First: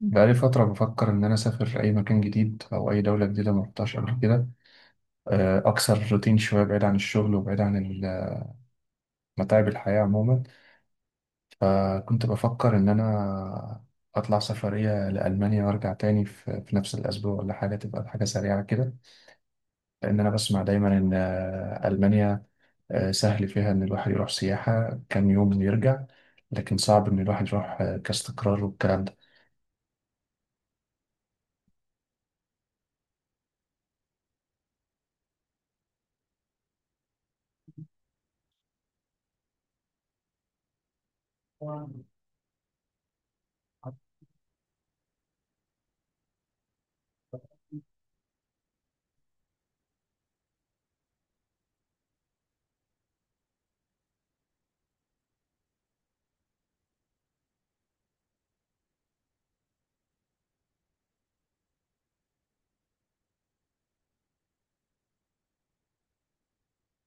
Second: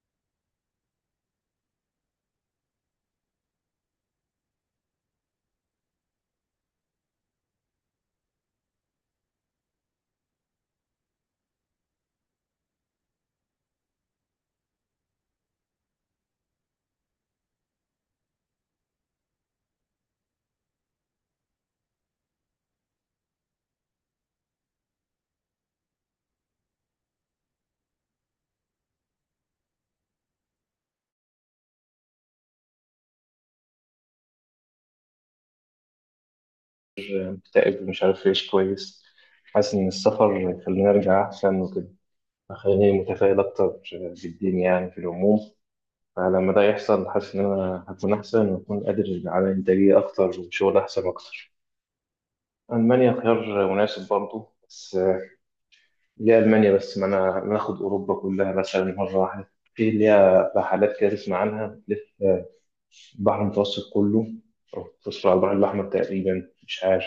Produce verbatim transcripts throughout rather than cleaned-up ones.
بقالي فترة بفكر إن أنا أسافر أي مكان جديد أو أي دولة جديدة ما رحتهاش قبل كده. آه، أكسر روتين شوية بعيد عن الشغل وبعيد عن ال- متاعب الحياة عموما. فكنت بفكر إن أنا أطلع سفرية لألمانيا وأرجع تاني في في نفس الأسبوع ولا حاجة تبقى حاجة سريعة كده. لأن أنا بسمع دايما إن آه، ألمانيا آه، سهل فيها إن الواحد يروح سياحة كام يوم ويرجع. لكن صعب إن الواحد يروح آه، كاستقرار والكلام ده. مكتئب، مش عارف أعيش كويس. حاسس إن السفر خليني أرجع أحسن وكده، خليني متفائل أكتر بالدين يعني في العموم. فلما ده يحصل حاسس إن أنا هكون أحسن وأكون قادر على إنتاجية أكتر وشغل أحسن أكتر. ألمانيا خيار مناسب برضه، بس ليه ألمانيا بس؟ ما أنا ما آخد أوروبا كلها مثلا مرة واحدة، في ليها رحلات كده تسمع عنها تلف البحر المتوسط كله، أو تصل على البحر الأحمر تقريبا، مش عارف.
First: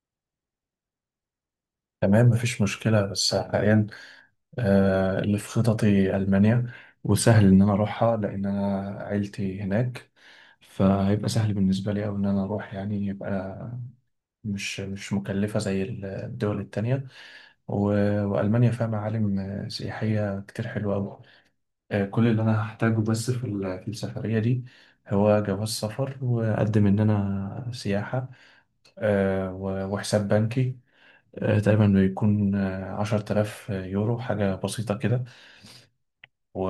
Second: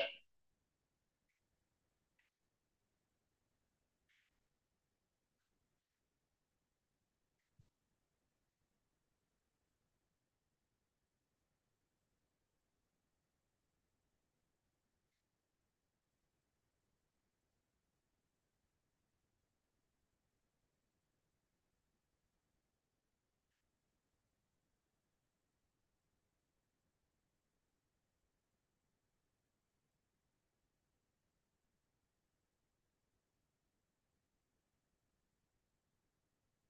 تمام، مفيش مشكلة، بس حاليا آه، اللي في خططي ألمانيا. وسهل إن أنا أروحها لأن أنا عيلتي هناك. فهيبقى سهل بالنسبة لي أوي إن أنا أروح، يعني يبقى مش مش مكلفة زي ال- الدول التانية. و- وألمانيا فيها معالم آه، سياحية كتير حلوة أوي. آه، كل اللي أنا هحتاجه بس في ال- في السفرية دي هو جواز سفر، وأقدم إن أنا سياحة، آه، و- وحساب بنكي آه، تقريبا بيكون عشرة آلاف يورو، حاجة بسيطة كده. و...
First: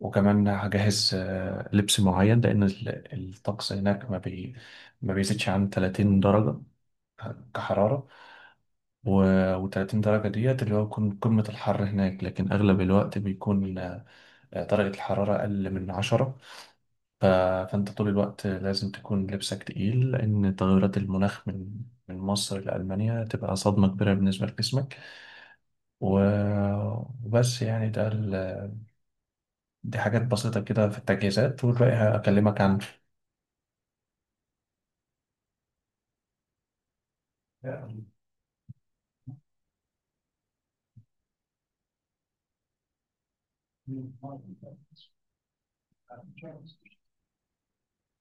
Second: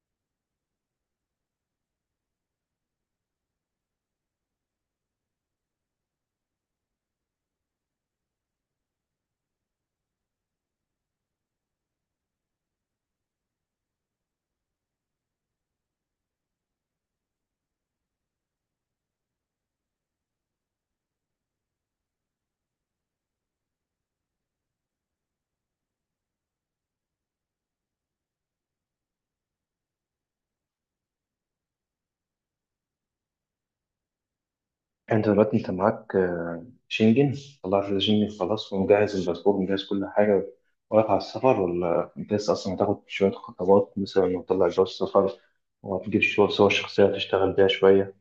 وكمان هجهز آه، لبس معين لأن ال- الطقس هناك ما بي... ما بيزيدش عن 30 درجة كحرارة. و... و30 درجة ديت اللي هو يكون قمة الحر هناك، لكن أغلب الوقت بيكون آه، درجة الحرارة أقل من عشرة. ف... فأنت طول الوقت لازم تكون لبسك تقيل، لأن تغيرات المناخ من من مصر لألمانيا تبقى صدمة كبيرة بالنسبة لجسمك. و... وبس يعني ده، دي حاجات بسيطة كده في التجهيزات، والباقي هكلمك عنه. انت دلوقتي انت معاك آه، شنجن؟ طلعت الشنجن خلاص ومجهز الباسبور ومجهز كل حاجة، واقف على السفر؟ ولا انت لسه اصلا هتاخد شوية خطوات مثلا وتطلع جواز السفر، وهتجيب شو- صور شخصية تشتغل بيها شوية،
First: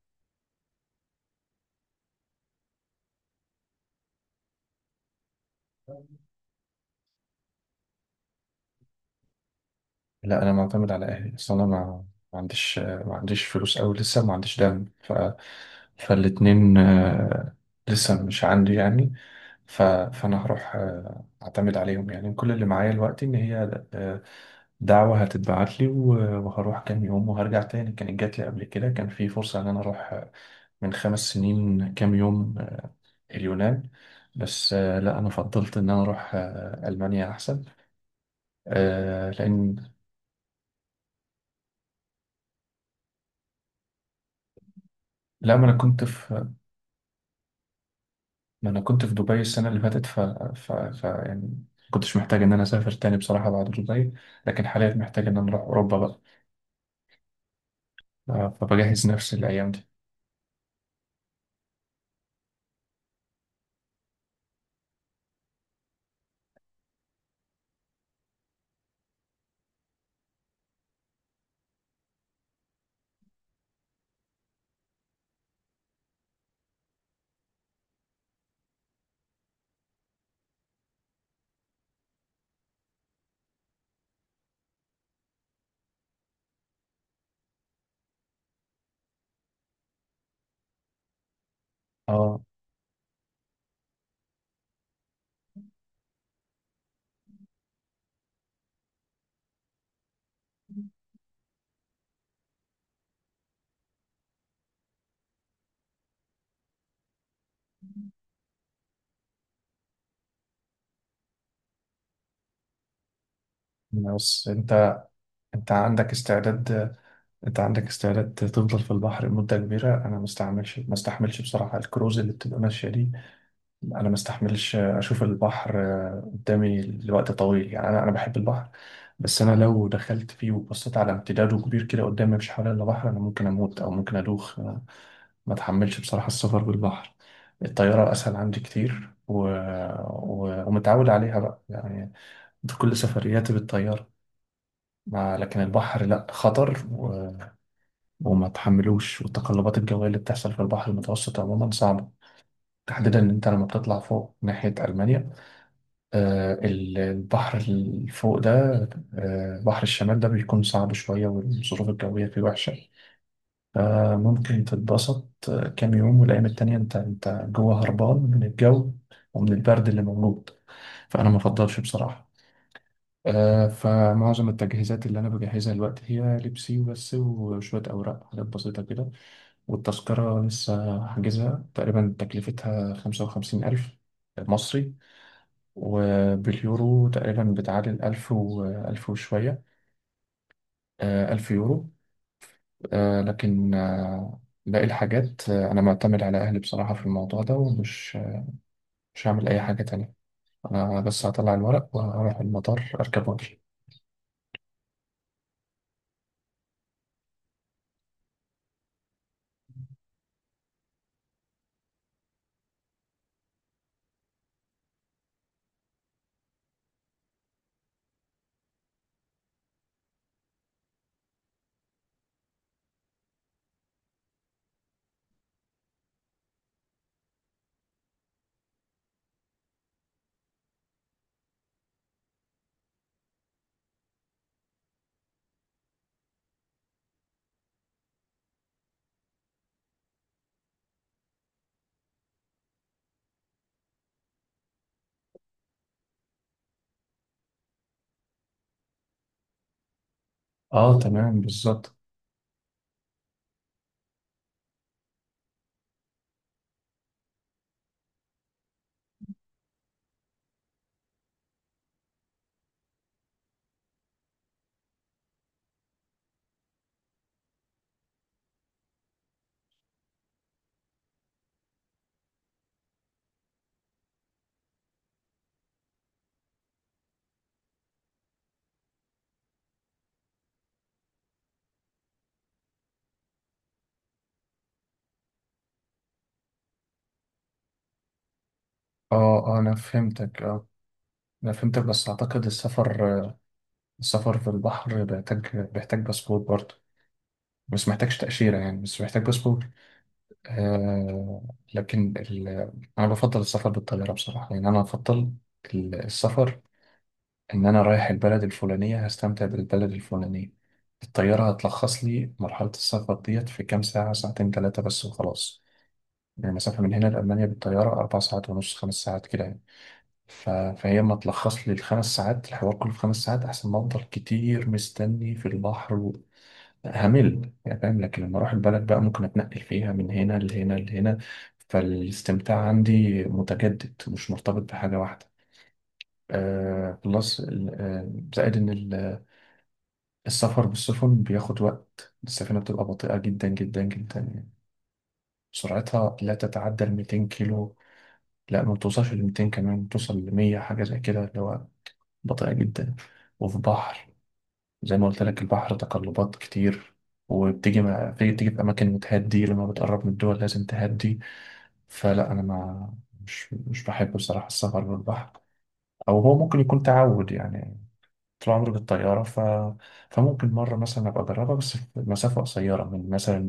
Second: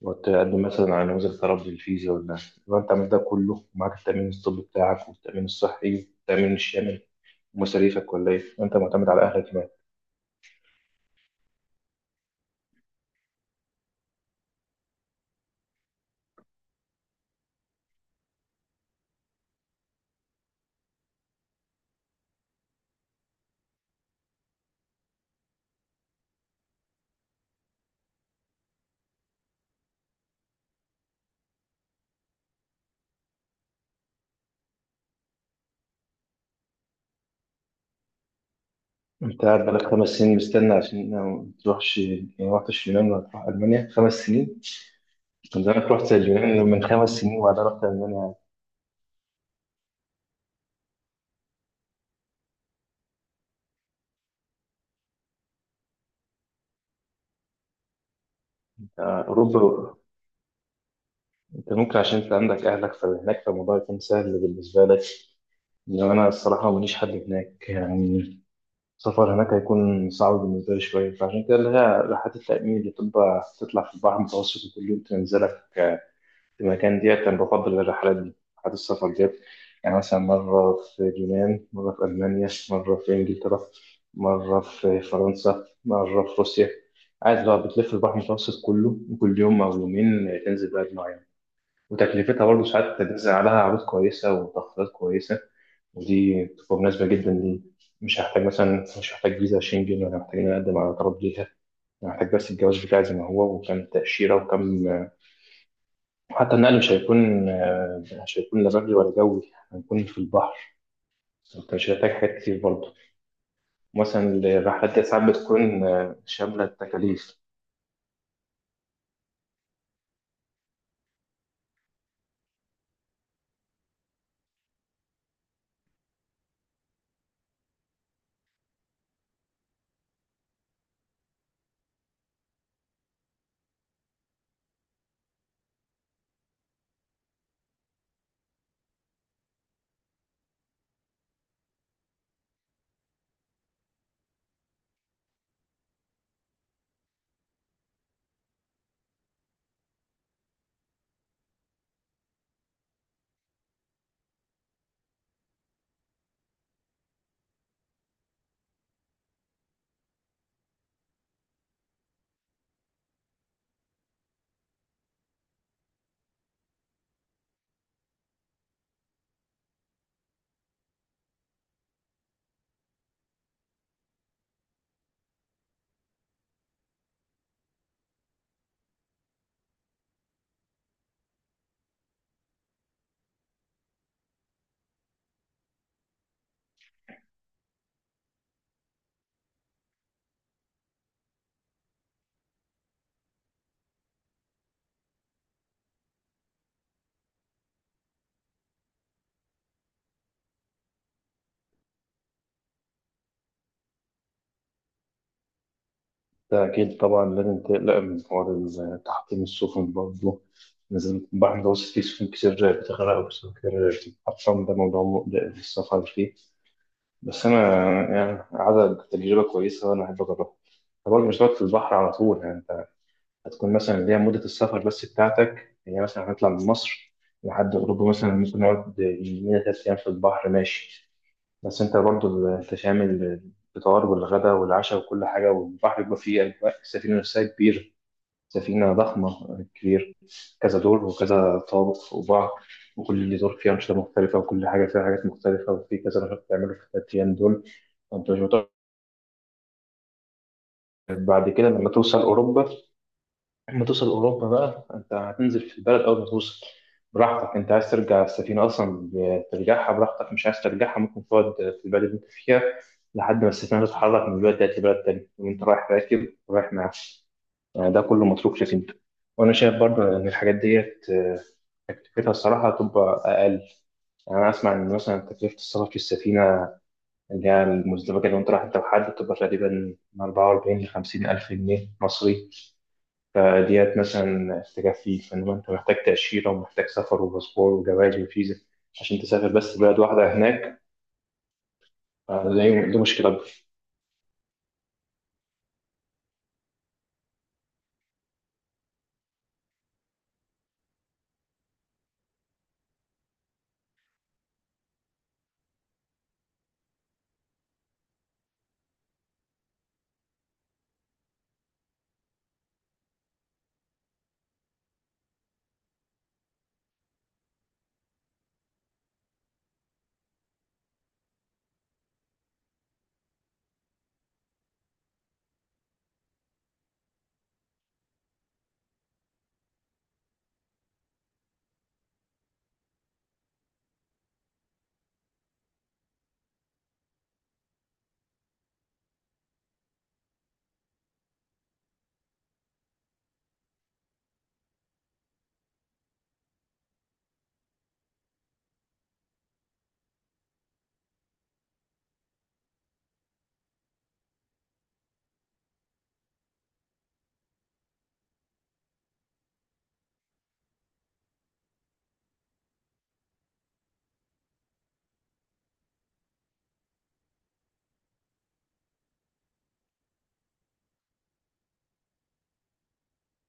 وتقدم مثلا على نموذج تربي الفيزا؟ ولا لو انت عملت ده كله ومعاك التأمين الطبي بتاعك والتأمين الصحي والتأمين الشامل ومصاريفك، ولا ايه، انت معتمد على اهلك كمان؟ لا، أنا معتمد على أهلي، أصل أنا ما ما عنديش ما عنديش فلوس أوي، لسه ما عنديش دم. ف... فالاتنين آه، لسه مش عندي يعني. ف... فأنا هروح آه، أعتمد عليهم، يعني كل اللي معايا دلوقتي إن هي آه، دعوة هتتبعت لي و- وهروح كام يوم وهرجع تاني. كانت جات لي قبل كده، كان في فرصة إن أنا أروح آه، من خمس سنين كام يوم اليونان. بس آه، لا، انا فضلت ان انا اروح آه، المانيا احسن. آه، انت قاعد لان بقالك خمس سنين مستني عشان ما تروحش؟ يعني ما رحتش اليونان ولا تروح ألمانيا خمس سنين؟ لا، من ما انا زمان كنت رحت في اليونان من خمس سنين وبعدها رحت ألمانيا. ما انا كنت في دبي السنه اللي فاتت. ف, ف... ف... يعني كنتش محتاج ان انا اسافر تاني بصراحه بعد دبي. لكن حاليا محتاج ان انا اروح اوروبا بقى. آه، أنت فبجهز نفسي أوروبا، الايام دي. أنت ممكن عشان أنت عندك أهلك فهناك فالموضوع يكون سهل بالنسبة لك، إنما أنا الصراحة ماليش حد هناك يعني. السفر هناك هيكون صعب بالنسبة لي شوية، فعشان كده اللي هي رحلات التأمين اللي بتبقى تطلع في البحر المتوسط وكل يوم تنزلك المكان ديت، أنا بفضل الرحلات دي، رحلات السفر ديت. يعني مثلا مرة في اليونان، مرة في ألمانيا، مرة في إنجلترا، مرة في فرنسا، مرة في روسيا. قاعد بقى بتلف البحر المتوسط كله وكل يوم أو يومين تنزل بلد معينة، اه. وتكلفتها برضه ساعات بتنزل عليها عروض كويسة وتخفيضات كويسة. ودي بتبقى مناسبة جدا لي. مش هحتاج مثلا مش هحتاج فيزا شنجن، ولا محتاجين أقدم على طلب ليها. أنا محتاج بس الجواز بتاعي زي ما هو وكم تأشيرة وكم. وحتى النقل مش هيكون آه، مش هيكون لا بري ولا جوي، هنكون في البحر. انت مش هتحتاج حاجات كتير برضه. مثلا بس الرحلات انت، دي ساعات انت بتكون عندك آه، شاملة استعداد التكاليف. انت عندك استعداد تفضل في البحر لمده كبيره؟ انا ما استعملش ما استحملش بصراحه الكروز اللي بتبقى ماشيه دي. انا ما استحملش اشوف البحر قدامي لوقت طويل، يعني انا انا بحب البحر، بس انا لو دخلت فيه وبصيت على امتداده كبير كده قدامي مفيش حواليا الا بحر، انا ممكن اموت او ممكن ادوخ. أنا ما اتحملش بصراحة السفر بالبحر. الطيارة اسهل عندي كتير و... و... ومتعود عليها بقى يعني، في كل سفرياتي بالطيارة. مع لكن البحر لا، خطر و... وما تحملوش، والتقلبات الجوية اللي بتحصل في البحر المتوسط عموما صعبة. تحديدا ان انت لما بتطلع فوق ناحية المانيا، آه، ال- البحر اللي فوق ده آه، بحر الشمال ده بيكون صعب شوية، والظروف الجوية فيه وحشة. فممكن تتبسط آه، كام يوم، والأيام التانية أنت أنت جوه هربان من الجو ومن البرد اللي موجود. فأنا ما أفضلش بصراحة. آه، فمعظم التجهيزات اللي أنا بجهزها الوقت هي لبسي وبس، وشوية أوراق، حاجات بسيطة كده. والتذكرة لسه حاجزها، تقريبا تكلفتها خمسة وخمسين ألف مصري، وباليورو تقريبا بتعادل ألف و ألف وشوية، آه، ألف يورو. آه، لكن آه، باقي الحاجات آه، أنا معتمد على أهلي بصراحة في الموضوع ده، ومش مش هعمل أي حاجة تانية. أنا بس هطلع الورق وهروح المطار، أركب وأمشي. ده أكيد طبعا لازم تقلق من حوار تحطيم السفن برضه، لازم، البحر المتوسط فيه سفن كتير بتغرق وسفن كتير بتتحطم، ده موضوع مقلق في السفر فيه. بس أنا يعني عدد تجربة كويسة وأنا أحب أجربها. طبعا مش هتقعد في البحر على طول يعني، هتكون مثلا اللي هي مدة السفر بس بتاعتك هي مثلا، هنطلع من مصر لحد أوروبا مثلا، ممكن نقعد يومين تلات أيام في البحر، ماشي، بس أنت برضو أنت شامل الفطار والغدا والعشاء وكل حاجة، والبحر بيبقى فيه أجواء السفينة نفسها كبيرة، سفينة ضخمة كبير، كذا دور وكذا طابق فوق بعض، وكل دور فيه أنشطة مختلفة وكل حاجة فيها حاجات مختلفة، وفي كذا نشاط بتعمله في التلات أيام دول، فأنت مش متوقع. أه، تمام بعد كده لما بالظبط. توصل أوروبا، لما توصل أوروبا بقى أنت هتنزل في البلد أول ما توصل، براحتك. أنت عايز ترجع السفينة أصلا، ترجعها براحتك، مش عايز ترجعها ممكن تقعد في البلد اللي أنت فيها لحد ما السفينة تتحرك من البلد ديت لبلد تاني، وأنت رايح راكب ورايح معاك. يعني ده كله متروك لك أنت. وأنا شايف برضه إن الحاجات ديت آه، تكلفتها الصراحة هتبقى أقل. يعني أنا أسمع إن مثلا تكلفة السفر في السفينة اللي هي المزدوجة، اللي أنت رايح أنت وحد، بتبقى تقريبا من أربعة وأربعين ل خمسين ألف جنيه مصري، فديت مثلا تكفي. فإنما أنت محتاج تأشيرة ومحتاج سفر وباسبور وجواز وفيزا أه. عشان تسافر آه، أنا بس بلد واحدة فهمتك، أه، هناك، أنا فهمتك. بس أعتقد فدي دي السفر مشكلة أكبر. السفر في البحر بيحتاج بيحتاج باسبور برضه، بس محتاجش تأشيرة، يعني بس محتاج باسبور. آه. لكن ال... أنا بفضل السفر بالطيارة بصراحة، لأن أنا بفضل ال- السفر إن أنا رايح البلد الفلانية هستمتع بالبلد الفلانية. الطيارة هتلخص لي مرحلة السفر ديت في كام ساعة، ساعتين، ثلاثة بس وخلاص. يعني المسافة من هنا لألمانيا بالطيارة أربع ساعات ونص، خمس ساعات كده يعني. ف... فهي ما تلخص لي الخمس ساعات، الحوار كله في خمس ساعات أحسن ما أفضل كتير مستني في البحر همل، يعني فاهم. لكن لما اروح البلد بقى ممكن اتنقل فيها من هنا لهنا لهنا، فالاستمتاع عندي متجدد مش مرتبط بحاجة واحدة. آه، بلس ال- آه، زائد ان ال- السفر بالسفن بياخد وقت، السفينة بتبقى بطيئة جدا جدا جدا يعني، سرعتها لا تتعدى ال مائتين كيلو. لا، ما توصلش ل مئتين، كمان توصل ل مية، حاجة زي كده اللي هو بطيئة جدا. وفي بحر، زي ما قلت لك البحر تقلبات كتير، وبتيجي مع... بتيجي بتيجي في أماكن بتهدي، لما بتقرب من الدول لازم تهدي. فلا أنا ما مش مش بحب بصراحة السفر بالبحر. أو هو ممكن يكون تعود، يعني طول عمري بالطيارة. ف... فممكن مرة مثلا أبقى أجربها، بس في مسافة قصيرة، من مثلا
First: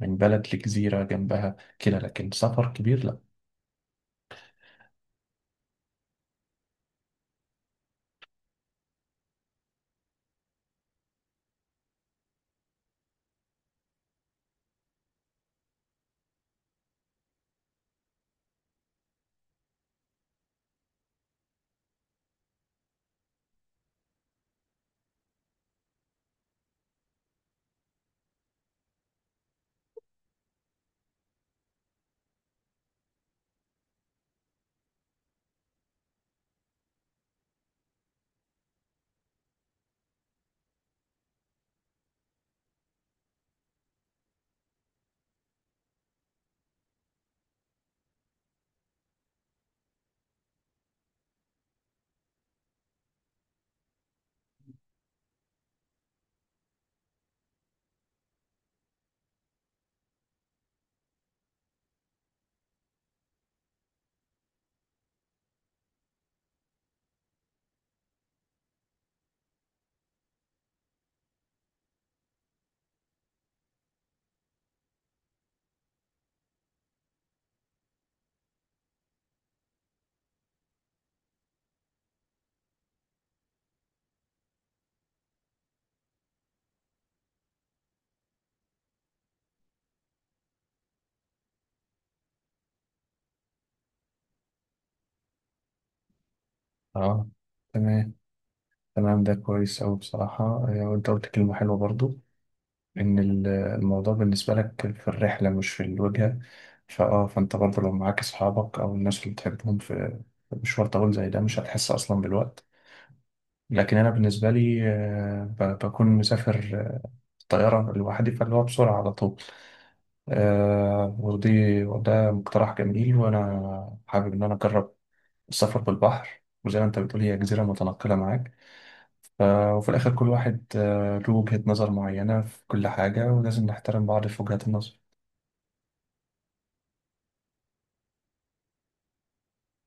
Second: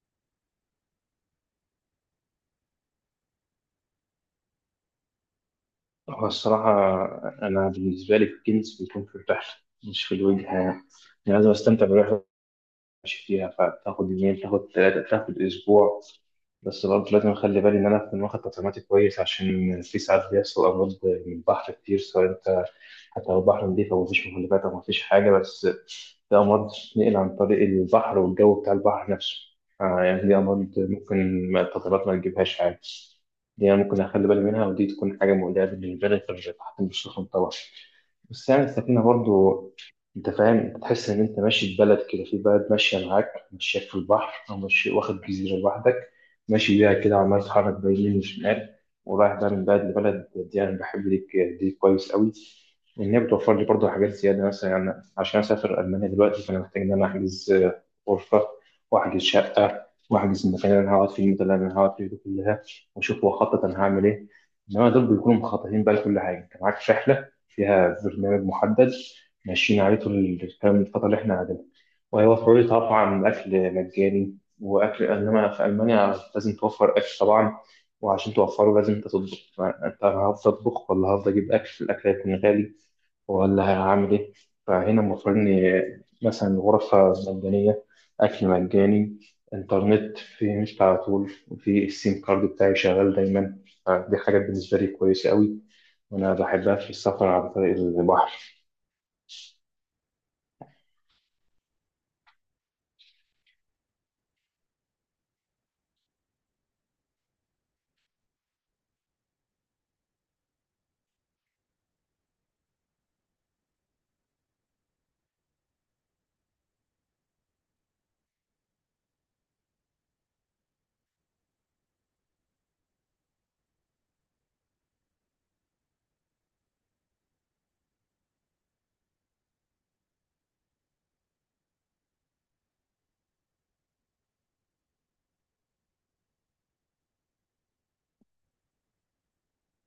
من بلد لجزيرة جنبها كده، لكن سفر كبير لا. هو الصراحة أنا بالنسبة لي الكنز بيكون في الرحلة مش في الوجهة يعني، أنا لازم أستمتع بالرحلة، ماشي فيها، فتاخد يومين تاخد ثلاثة تاخد أسبوع، بس برضه لازم أخلي بالي إن أنا أكون واخد تطعيماتي كويس، عشان في ساعات بيحصل أمراض من البحر كتير سواء أنت، حتى لو البحر نضيف أو مفيش مخلفات أو مفيش حاجة، بس في أمراض بتتنقل عن طريق البحر والجو بتاع البحر نفسه. آه يعني دي أمراض ممكن ما- التطعيمات ما تجيبهاش عادي. دي أنا ممكن أخلي بالي منها، ودي تكون حاجة مقلقة بالنسبة لي في تحت السخن طبعا. بس يعني السفينة برضو، أنت فاهم، أنت تحس إن أنت ماشي في بلد كده، في بلد ماشية معاك ماشياك في البحر، أو ماشي واخد جزيرة لوحدك ماشي بيها كده، وعمال تتحرك بين يمين وشمال ورايح بقى من بلد لبلد، دي أنا بحب دي دي كويس قوي. إن هي بتوفر لي برضو حاجات زيادة مثلا، يعني عشان أسافر ألمانيا دلوقتي فأنا محتاج إن أنا أحجز آه، غرفة، وأحجز شقة، وأحجز المكان اللي أنا هقعد فيه، المدة اللي أنا هقعد فيه دي كلها، واشوف هو خطط انا هعمل ايه. انما دول بيكونوا مخططين بقى لكل حاجه، انت معاك رحله فيها برنامج محدد ماشيين عليه طول الكلام الفتره اللي احنا قاعدين، وهيوفروا لي طبعا اكل مجاني واكل، انما في المانيا لازم توفر اكل طبعا، وعشان توفره لازم انت تطبخ، فانت هفضل اطبخ؟ ولا هفضل اجيب اكل؟ الاكل هيكون غالي، ولا هعمل إيه؟ فهنا المفروض إن مثلا غرفة مجانية، أكل مجاني، إنترنت في مش على طول، وفي السيم كارد بتاعي شغال دايما. فدي حاجات بالنسبة لي كويسة أوي وأنا بحبها في السفر اه، عن طريق تمام. البحر. تمام، ده كويس أوي بصراحة. آه، وأنت قلت كلمة حلوة برضو، ان ال- الموضوع بالنسبة لك في الرحلة مش في الوجهة. فاه فانت برضه لو معاك اصحابك او الناس اللي بتحبهم في في مشوار طويل زي ده مش هتحس اصلا بالوقت. لكن انا بالنسبة لي، آه، ب- بكون مسافر آه، طيارة لوحدي، فاللي هو بسرعة على طول. آه، ودي وده مقترح جميل، وانا حابب ان انا اجرب السفر بالبحر، وزي ما انت بتقول هي جزيرة متنقلة معاك. ف- وفي الاخر كل واحد آه، له وجهة نظر معينة في كل حاجة، ولازم نحترم بعض في وجهات النظر.